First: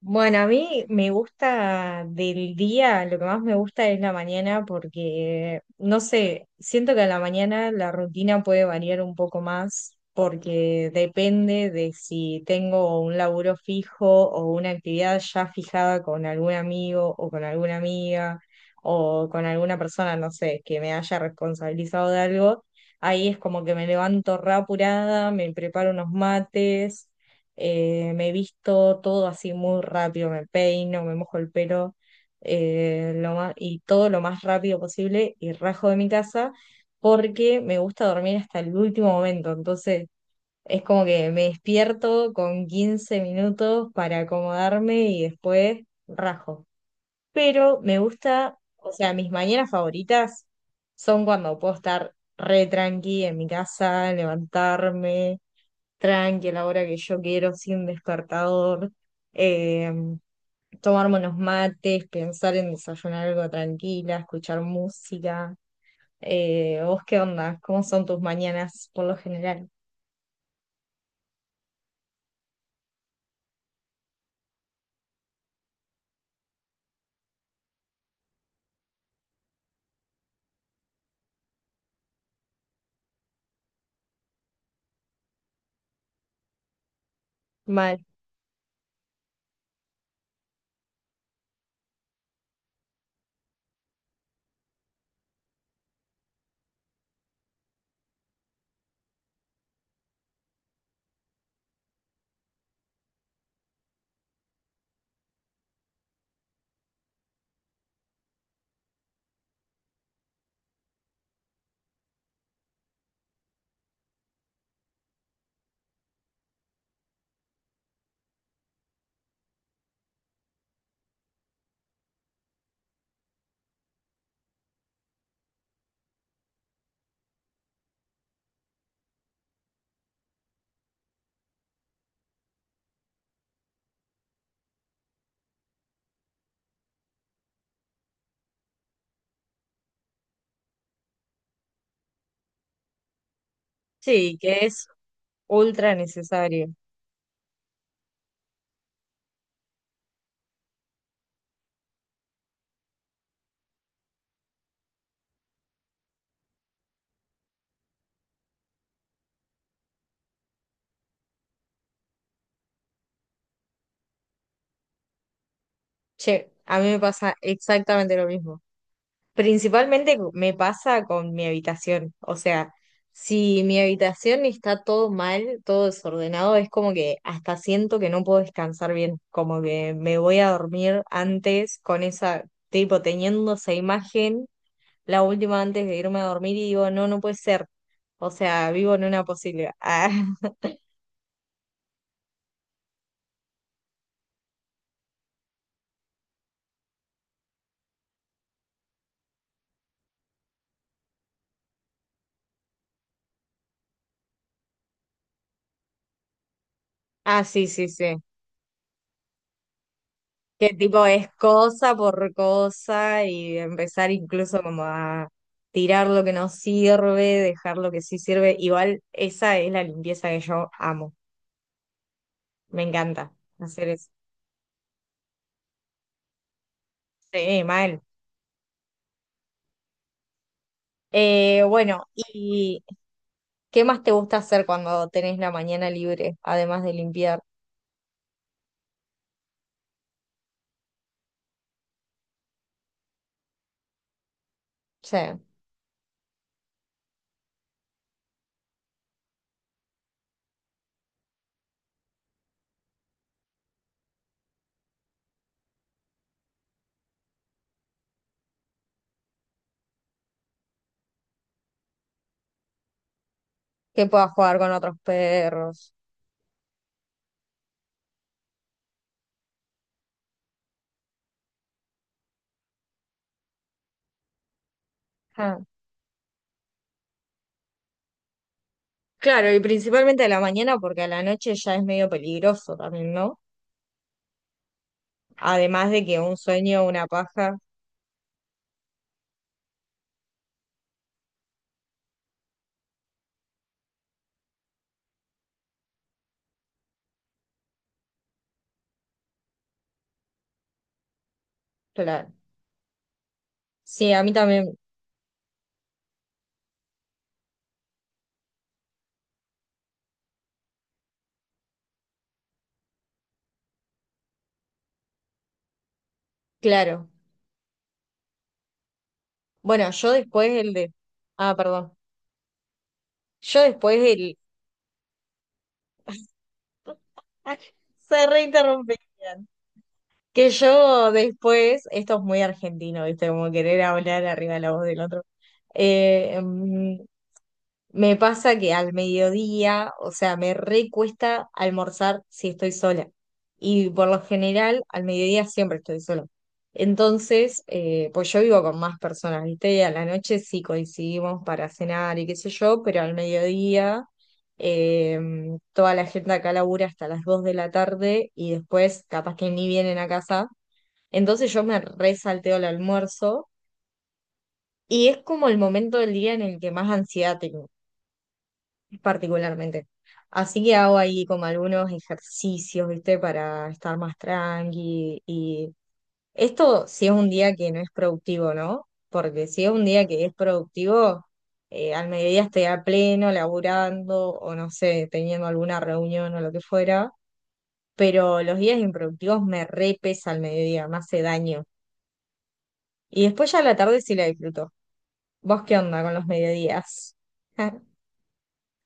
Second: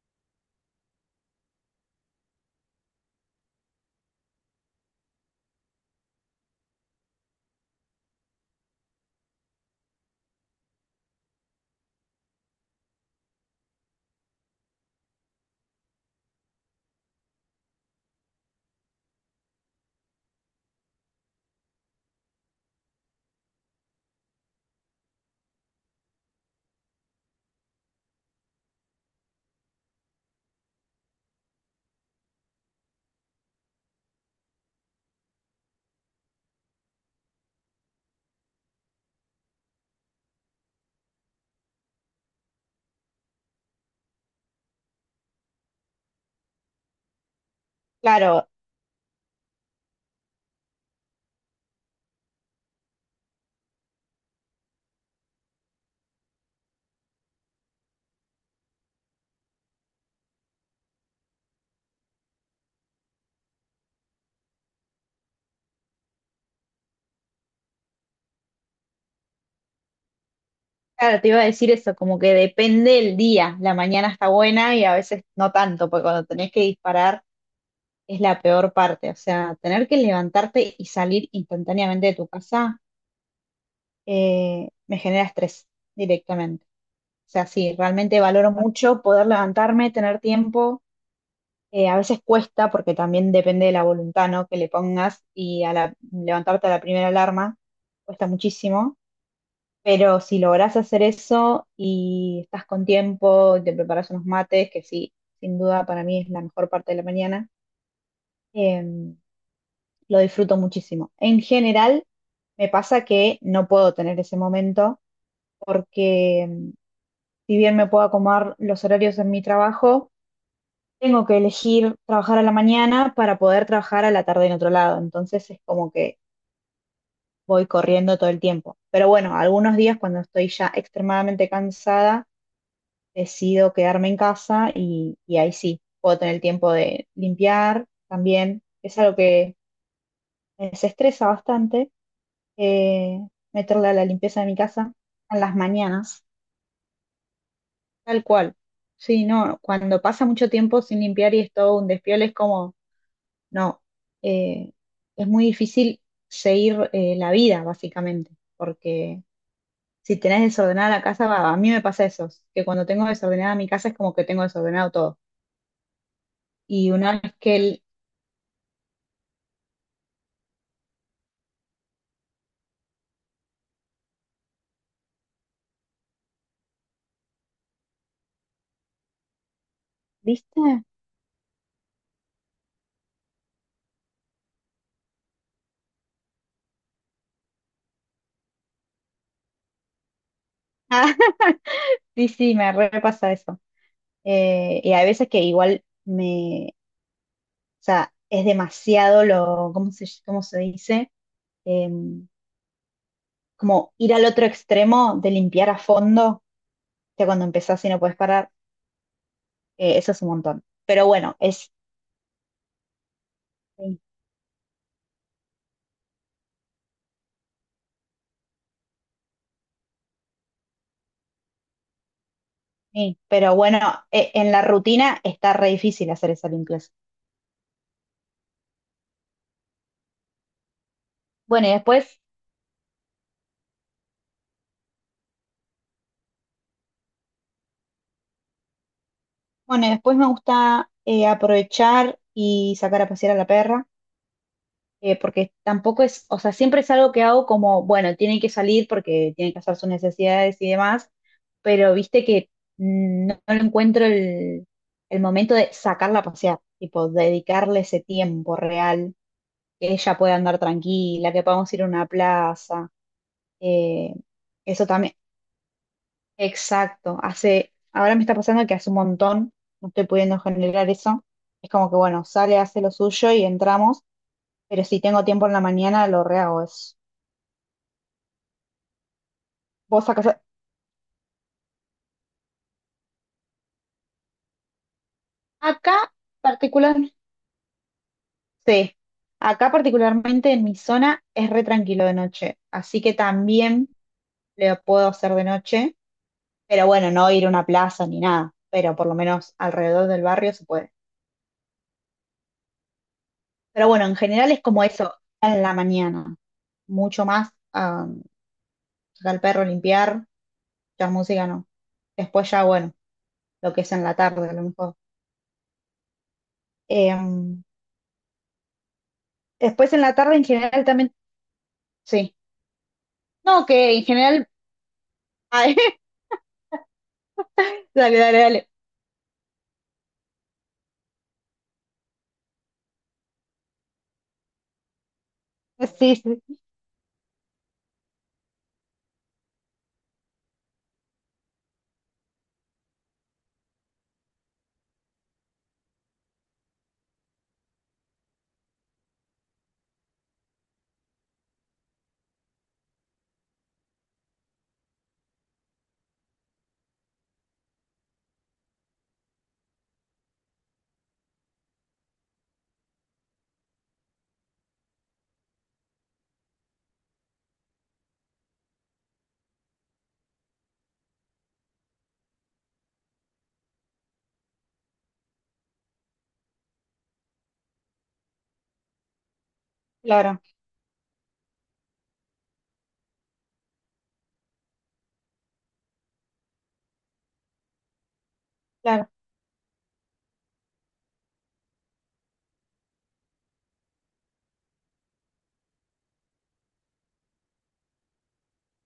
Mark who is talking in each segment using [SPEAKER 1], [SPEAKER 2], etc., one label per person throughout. [SPEAKER 1] Bueno, a mí me gusta del día, lo que más me gusta es la mañana porque, no sé, siento que a la mañana la rutina puede variar un poco más porque depende de si tengo un laburo fijo o una actividad ya fijada con algún amigo o con alguna amiga o con alguna persona, no sé, que me haya responsabilizado de algo. Ahí es como que me levanto re apurada, me preparo unos mates, me visto todo así muy rápido, me peino, me mojo el pelo, y todo lo más rápido posible y rajo de mi casa porque me gusta dormir hasta el último momento, entonces es como que me despierto con 15 minutos para acomodarme y después rajo. Pero me
[SPEAKER 2] Claro,
[SPEAKER 1] gusta, o sea, mis mañanas favoritas son cuando puedo estar re tranqui en mi casa, levantarme tranqui a la hora que yo quiero, sin despertador, eh, tomarme unos mates, pensar en desayunar algo tranquila, escuchar música. ¿Vos qué onda? ¿Cómo son tus mañanas por lo general?
[SPEAKER 2] claro, te iba a decir eso, como que depende el día. La mañana está buena y a veces no tanto, porque cuando tenés que disparar es la peor parte. O sea, tener que levantarte y salir instantáneamente de tu casa, me genera estrés directamente. O sea, sí,
[SPEAKER 1] Mal.
[SPEAKER 2] realmente valoro mucho poder levantarme, tener tiempo. A veces cuesta porque también depende de la voluntad, ¿no? que le pongas y levantarte a la primera alarma cuesta muchísimo. Pero si logras hacer eso y estás con tiempo, y te preparas unos mates, que sí, sin duda para mí es la mejor parte de la mañana, em, lo disfruto muchísimo. En general, me pasa que no puedo tener ese momento porque si bien me puedo acomodar los horarios en mi trabajo, tengo que elegir trabajar a la mañana para poder trabajar a la tarde en otro lado. Entonces es como que voy corriendo todo el tiempo. Pero bueno, algunos días cuando estoy ya extremadamente cansada, decido quedarme en casa y ahí sí, puedo tener el tiempo de limpiar también. Que Es algo que me desestresa bastante, eh, meterle a la
[SPEAKER 1] Sí,
[SPEAKER 2] limpieza de mi
[SPEAKER 1] que es
[SPEAKER 2] casa en las
[SPEAKER 1] ultra
[SPEAKER 2] mañanas,
[SPEAKER 1] necesario.
[SPEAKER 2] tal cual. Sí, no, cuando pasa mucho tiempo sin limpiar y es todo un despiole, es como, no, eh, es muy difícil seguir la vida, básicamente, porque si tenés desordenada la casa, va, a mí me pasa eso, que cuando tengo desordenada mi casa es como que tengo desordenado todo.
[SPEAKER 1] Che, a mí
[SPEAKER 2] Y
[SPEAKER 1] me
[SPEAKER 2] una
[SPEAKER 1] pasa
[SPEAKER 2] vez que
[SPEAKER 1] exactamente lo mismo. Principalmente me pasa con mi habitación. O sea, si mi habitación está todo mal, todo desordenado, es como que hasta siento que no puedo descansar bien. Como que me voy a
[SPEAKER 2] ¿viste?
[SPEAKER 1] dormir antes con esa, tipo, teniendo esa imagen, la última antes de irme a dormir y digo, no, no puede ser. O sea, vivo en una posibilidad.
[SPEAKER 2] Ah, sí, sí, me repasa eso. Y hay veces que igual me, o sea, es demasiado lo, ¿cómo se dice? Em, Como ir al otro extremo de limpiar a fondo, que
[SPEAKER 1] Ah, ah,
[SPEAKER 2] cuando
[SPEAKER 1] sí,
[SPEAKER 2] empezás
[SPEAKER 1] sí,
[SPEAKER 2] y no puedes
[SPEAKER 1] sí.
[SPEAKER 2] parar, eso es un montón.
[SPEAKER 1] Que tipo
[SPEAKER 2] Pero
[SPEAKER 1] es
[SPEAKER 2] bueno, es,
[SPEAKER 1] cosa por cosa y
[SPEAKER 2] sí,
[SPEAKER 1] empezar incluso como a tirar lo que no sirve, dejar lo que sí sirve. Igual esa es la limpieza que yo amo. Me
[SPEAKER 2] sí,
[SPEAKER 1] encanta
[SPEAKER 2] pero bueno,
[SPEAKER 1] hacer eso.
[SPEAKER 2] en la rutina está re difícil hacer esa limpieza.
[SPEAKER 1] Sí, mal.
[SPEAKER 2] Bueno, y
[SPEAKER 1] Bueno,
[SPEAKER 2] después,
[SPEAKER 1] ¿y qué más te gusta hacer cuando tenés la mañana libre, además de limpiar?
[SPEAKER 2] bueno, y después me gusta aprovechar y sacar a pasear a la perra.
[SPEAKER 1] Sí,
[SPEAKER 2] Porque tampoco es, o sea, siempre es algo que hago como, bueno, tiene que salir porque tiene que hacer sus necesidades y demás, pero viste que no, no encuentro el momento de sacarla a pasear, tipo, dedicarle ese tiempo real, que ella pueda andar tranquila, que podamos ir a una plaza,
[SPEAKER 1] que
[SPEAKER 2] eh,
[SPEAKER 1] puedas jugar con
[SPEAKER 2] eso
[SPEAKER 1] otros
[SPEAKER 2] también,
[SPEAKER 1] perros.
[SPEAKER 2] exacto, hace, ahora me está pasando que hace un montón, no estoy pudiendo generar eso, es como que, bueno, sale, hace lo suyo y entramos. Pero si tengo tiempo en
[SPEAKER 1] Ah,
[SPEAKER 2] la mañana, lo rehago eso.
[SPEAKER 1] claro, y
[SPEAKER 2] Vos
[SPEAKER 1] principalmente a
[SPEAKER 2] sacás.
[SPEAKER 1] la mañana porque a la noche ya es medio peligroso también, ¿no? Además
[SPEAKER 2] Acá
[SPEAKER 1] de que un sueño,
[SPEAKER 2] particular,
[SPEAKER 1] una paja.
[SPEAKER 2] sí. Acá particularmente en mi zona es re tranquilo de noche, así que también lo puedo hacer de noche, pero bueno, no ir a una plaza ni nada, pero por lo menos alrededor del barrio se puede.
[SPEAKER 1] Claro.
[SPEAKER 2] Pero bueno,
[SPEAKER 1] Sí,
[SPEAKER 2] en
[SPEAKER 1] a mí
[SPEAKER 2] general es
[SPEAKER 1] también,
[SPEAKER 2] como eso, en la mañana, mucho más, ah, sacar al perro, limpiar, la música no. Después ya, bueno, lo que es en la tarde a lo mejor.
[SPEAKER 1] claro.
[SPEAKER 2] Em,
[SPEAKER 1] Bueno,
[SPEAKER 2] Después en
[SPEAKER 1] yo
[SPEAKER 2] la tarde en
[SPEAKER 1] después el
[SPEAKER 2] general
[SPEAKER 1] de...
[SPEAKER 2] también,
[SPEAKER 1] Ah, perdón.
[SPEAKER 2] sí.
[SPEAKER 1] Yo
[SPEAKER 2] No, que
[SPEAKER 1] después
[SPEAKER 2] en
[SPEAKER 1] el...
[SPEAKER 2] general... Dale,
[SPEAKER 1] se
[SPEAKER 2] dale, dale.
[SPEAKER 1] reinterrumpían. Que yo después, esto es muy argentino, ¿viste? Como querer hablar arriba de la voz del otro.
[SPEAKER 2] Sí,
[SPEAKER 1] Eh,
[SPEAKER 2] sí,
[SPEAKER 1] em, Me pasa que al mediodía, o sea, me recuesta almorzar si estoy sola. Y por lo general, al mediodía siempre estoy sola. Entonces, pues yo vivo con más personas, ¿viste? Y a la noche sí coincidimos para cenar y qué sé yo, pero al mediodía eh, toda la gente acá labura hasta las 2 de la tarde y después capaz que ni vienen a casa. Entonces yo me resalteo el almuerzo y es como el momento del día en el que más ansiedad tengo particularmente. Así que hago ahí como algunos ejercicios, ¿viste? Para estar más tranqui. Y esto si es un día que no es productivo, ¿no? Porque si es un día que es
[SPEAKER 2] claro,
[SPEAKER 1] productivo, al mediodía estoy a pleno, laburando o no sé, teniendo alguna reunión o lo que fuera. Pero los días
[SPEAKER 2] claro.
[SPEAKER 1] improductivos me repesa al mediodía, me hace daño. Y después ya a la tarde sí la disfruto. ¿Vos qué onda con los mediodías?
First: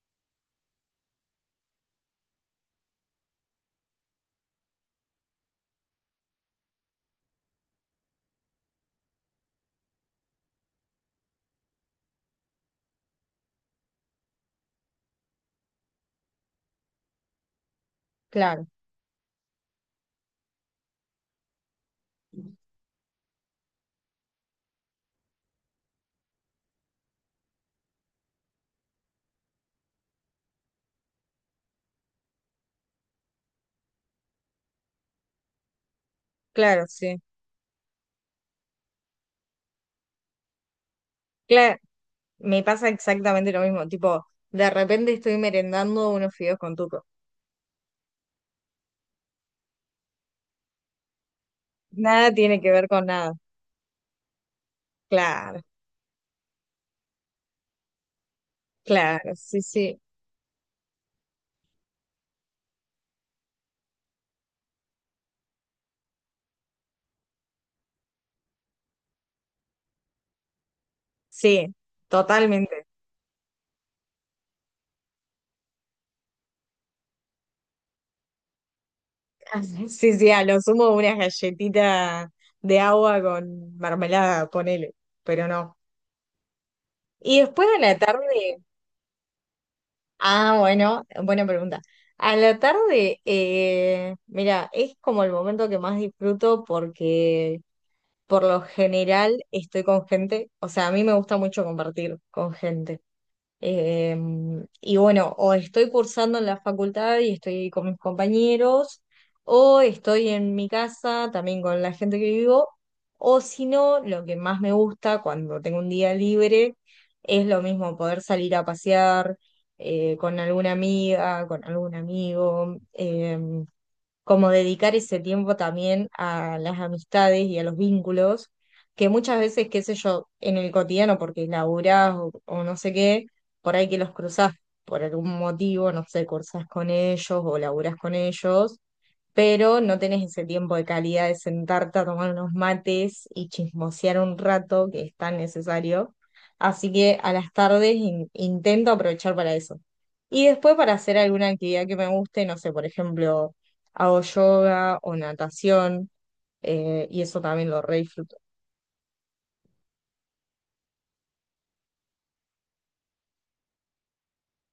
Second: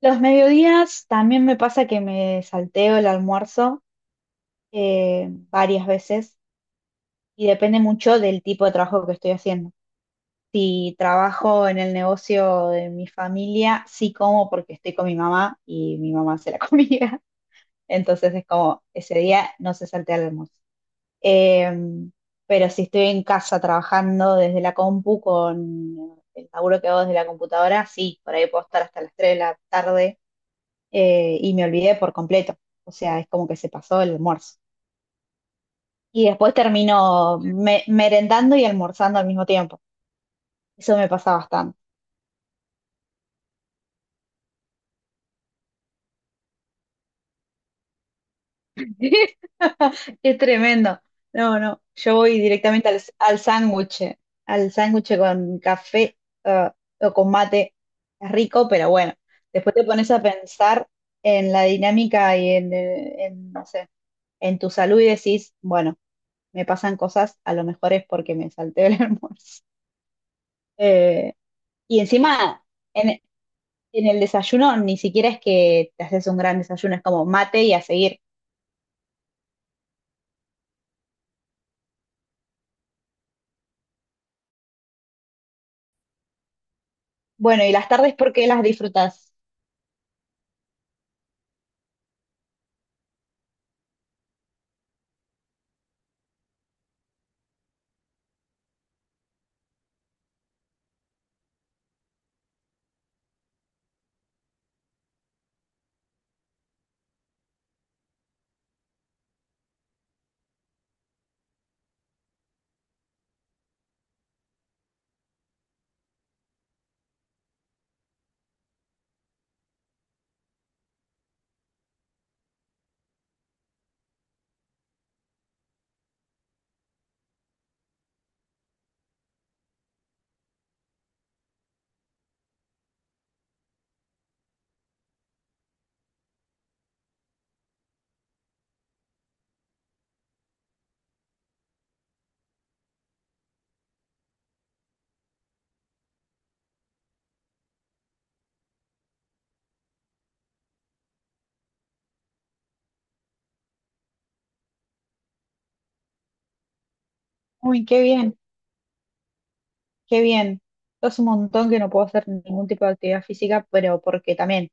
[SPEAKER 2] Los mediodías también me pasa que me salteo el almuerzo varias veces y depende mucho del tipo de trabajo que estoy haciendo. Si trabajo en el negocio de mi familia, sí como porque estoy con mi mamá y mi mamá hace la comida. Entonces es
[SPEAKER 1] Claro,
[SPEAKER 2] como ese día no se saltea el almuerzo. Em, pero si estoy en casa trabajando desde la compu con el laburo que hago desde la computadora, sí, por ahí puedo estar hasta las 3 de la tarde, y me olvidé por completo. O sea, es como que se pasó el almuerzo. Y después
[SPEAKER 1] claro, sí.
[SPEAKER 2] termino merendando y almorzando al mismo tiempo. Eso me pasa bastante.
[SPEAKER 1] Cla- Me pasa exactamente lo mismo, tipo, de repente estoy merendando unos fideos con tuco.
[SPEAKER 2] Es tremendo. No, no, yo
[SPEAKER 1] Nada
[SPEAKER 2] voy
[SPEAKER 1] tiene que ver
[SPEAKER 2] directamente
[SPEAKER 1] con nada.
[SPEAKER 2] al sándwich con
[SPEAKER 1] Claro,
[SPEAKER 2] café eh, o con mate. Es rico, pero bueno,
[SPEAKER 1] claro, sí,
[SPEAKER 2] después te
[SPEAKER 1] sí,
[SPEAKER 2] pones a pensar en la dinámica y en, no sé, en tu salud y decís, bueno, me pasan cosas, a lo mejor es porque me salté el almuerzo. Eh,
[SPEAKER 1] sí,
[SPEAKER 2] y encima,
[SPEAKER 1] totalmente.
[SPEAKER 2] en, en el desayuno ni siquiera es que te haces un gran desayuno, es como mate y a seguir.
[SPEAKER 1] Sí, sí, a lo sumo una galletita de agua con mermelada, ponele, pero no. Y
[SPEAKER 2] Bueno,
[SPEAKER 1] después
[SPEAKER 2] ¿y
[SPEAKER 1] a
[SPEAKER 2] las
[SPEAKER 1] la
[SPEAKER 2] tardes por qué
[SPEAKER 1] tarde,
[SPEAKER 2] las disfrutas?
[SPEAKER 1] ah, bueno, buena pregunta. A la tarde, mira, es como el momento que más disfruto porque por lo general estoy con gente, o sea, a mí me gusta mucho compartir con gente. Eh, y bueno, o estoy cursando en la facultad y estoy con mis compañeros, o estoy en mi casa también con la gente que vivo, o si no, lo que más me gusta cuando tengo un día libre es lo mismo, poder salir a pasear, con alguna amiga, con algún amigo. Como dedicar ese tiempo también a las amistades y a los vínculos, que muchas veces, qué sé yo, en el cotidiano, porque laburás o no sé qué, por ahí que los cruzás por algún motivo, no sé, cursás con ellos o laburás con ellos, pero no tenés ese tiempo de calidad de sentarte a tomar unos mates y chismosear un rato que es tan necesario. Así que a las tardes intento aprovechar para eso. Y después para hacer alguna actividad que me guste, no sé, por ejemplo, hago yoga o natación, y eso también lo
[SPEAKER 2] Uy,
[SPEAKER 1] re
[SPEAKER 2] qué bien,
[SPEAKER 1] disfruto.
[SPEAKER 2] qué bien. Es un montón que no puedo hacer ningún tipo de actividad física, pero porque también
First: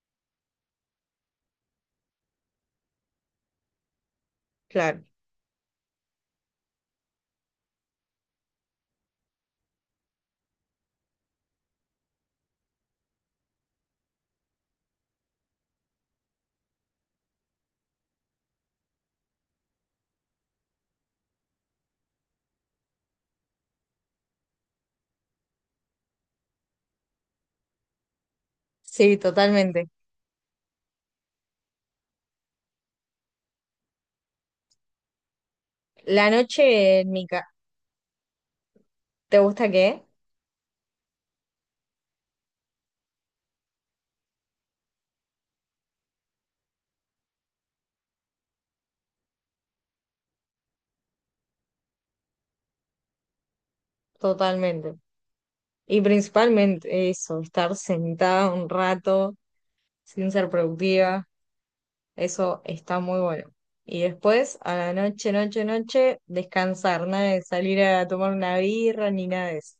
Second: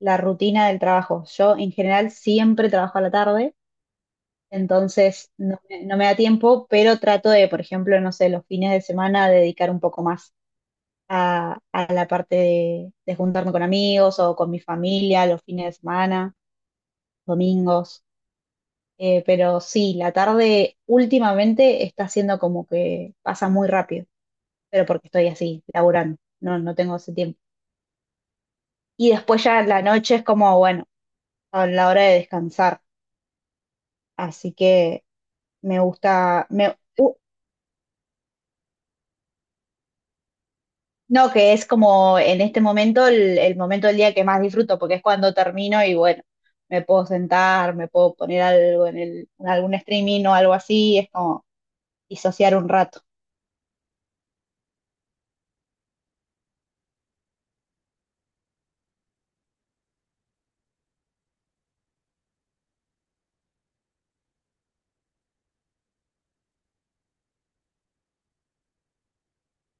[SPEAKER 2] la rutina del trabajo. Yo en general siempre trabajo a la tarde,
[SPEAKER 1] Claro.
[SPEAKER 2] entonces no, me no me da tiempo, pero trato de, por ejemplo, no sé, los fines de semana dedicar un poco más a la parte de juntarme con amigos o con mi familia los fines de semana, domingos. Pero sí, la tarde últimamente está siendo como que pasa muy rápido. Pero porque estoy así, laburando, no, no tengo ese tiempo. Y
[SPEAKER 1] Sí,
[SPEAKER 2] después ya la
[SPEAKER 1] totalmente.
[SPEAKER 2] noche es como, bueno, a la hora de descansar, así que me
[SPEAKER 1] La
[SPEAKER 2] gusta, me,
[SPEAKER 1] noche en mi casa. ¿Te gusta qué?
[SPEAKER 2] no, que es como en este momento el momento del día que más disfruto, porque es cuando termino y bueno, me puedo sentar, me puedo poner algo en, el, en algún streaming o algo así, es como disociar un rato.
[SPEAKER 1] Totalmente. Y principalmente eso, estar sentada un rato sin ser productiva. Eso está muy bueno. Y después, a la noche, noche, noche, descansar, nada de salir a tomar una birra ni nada de eso.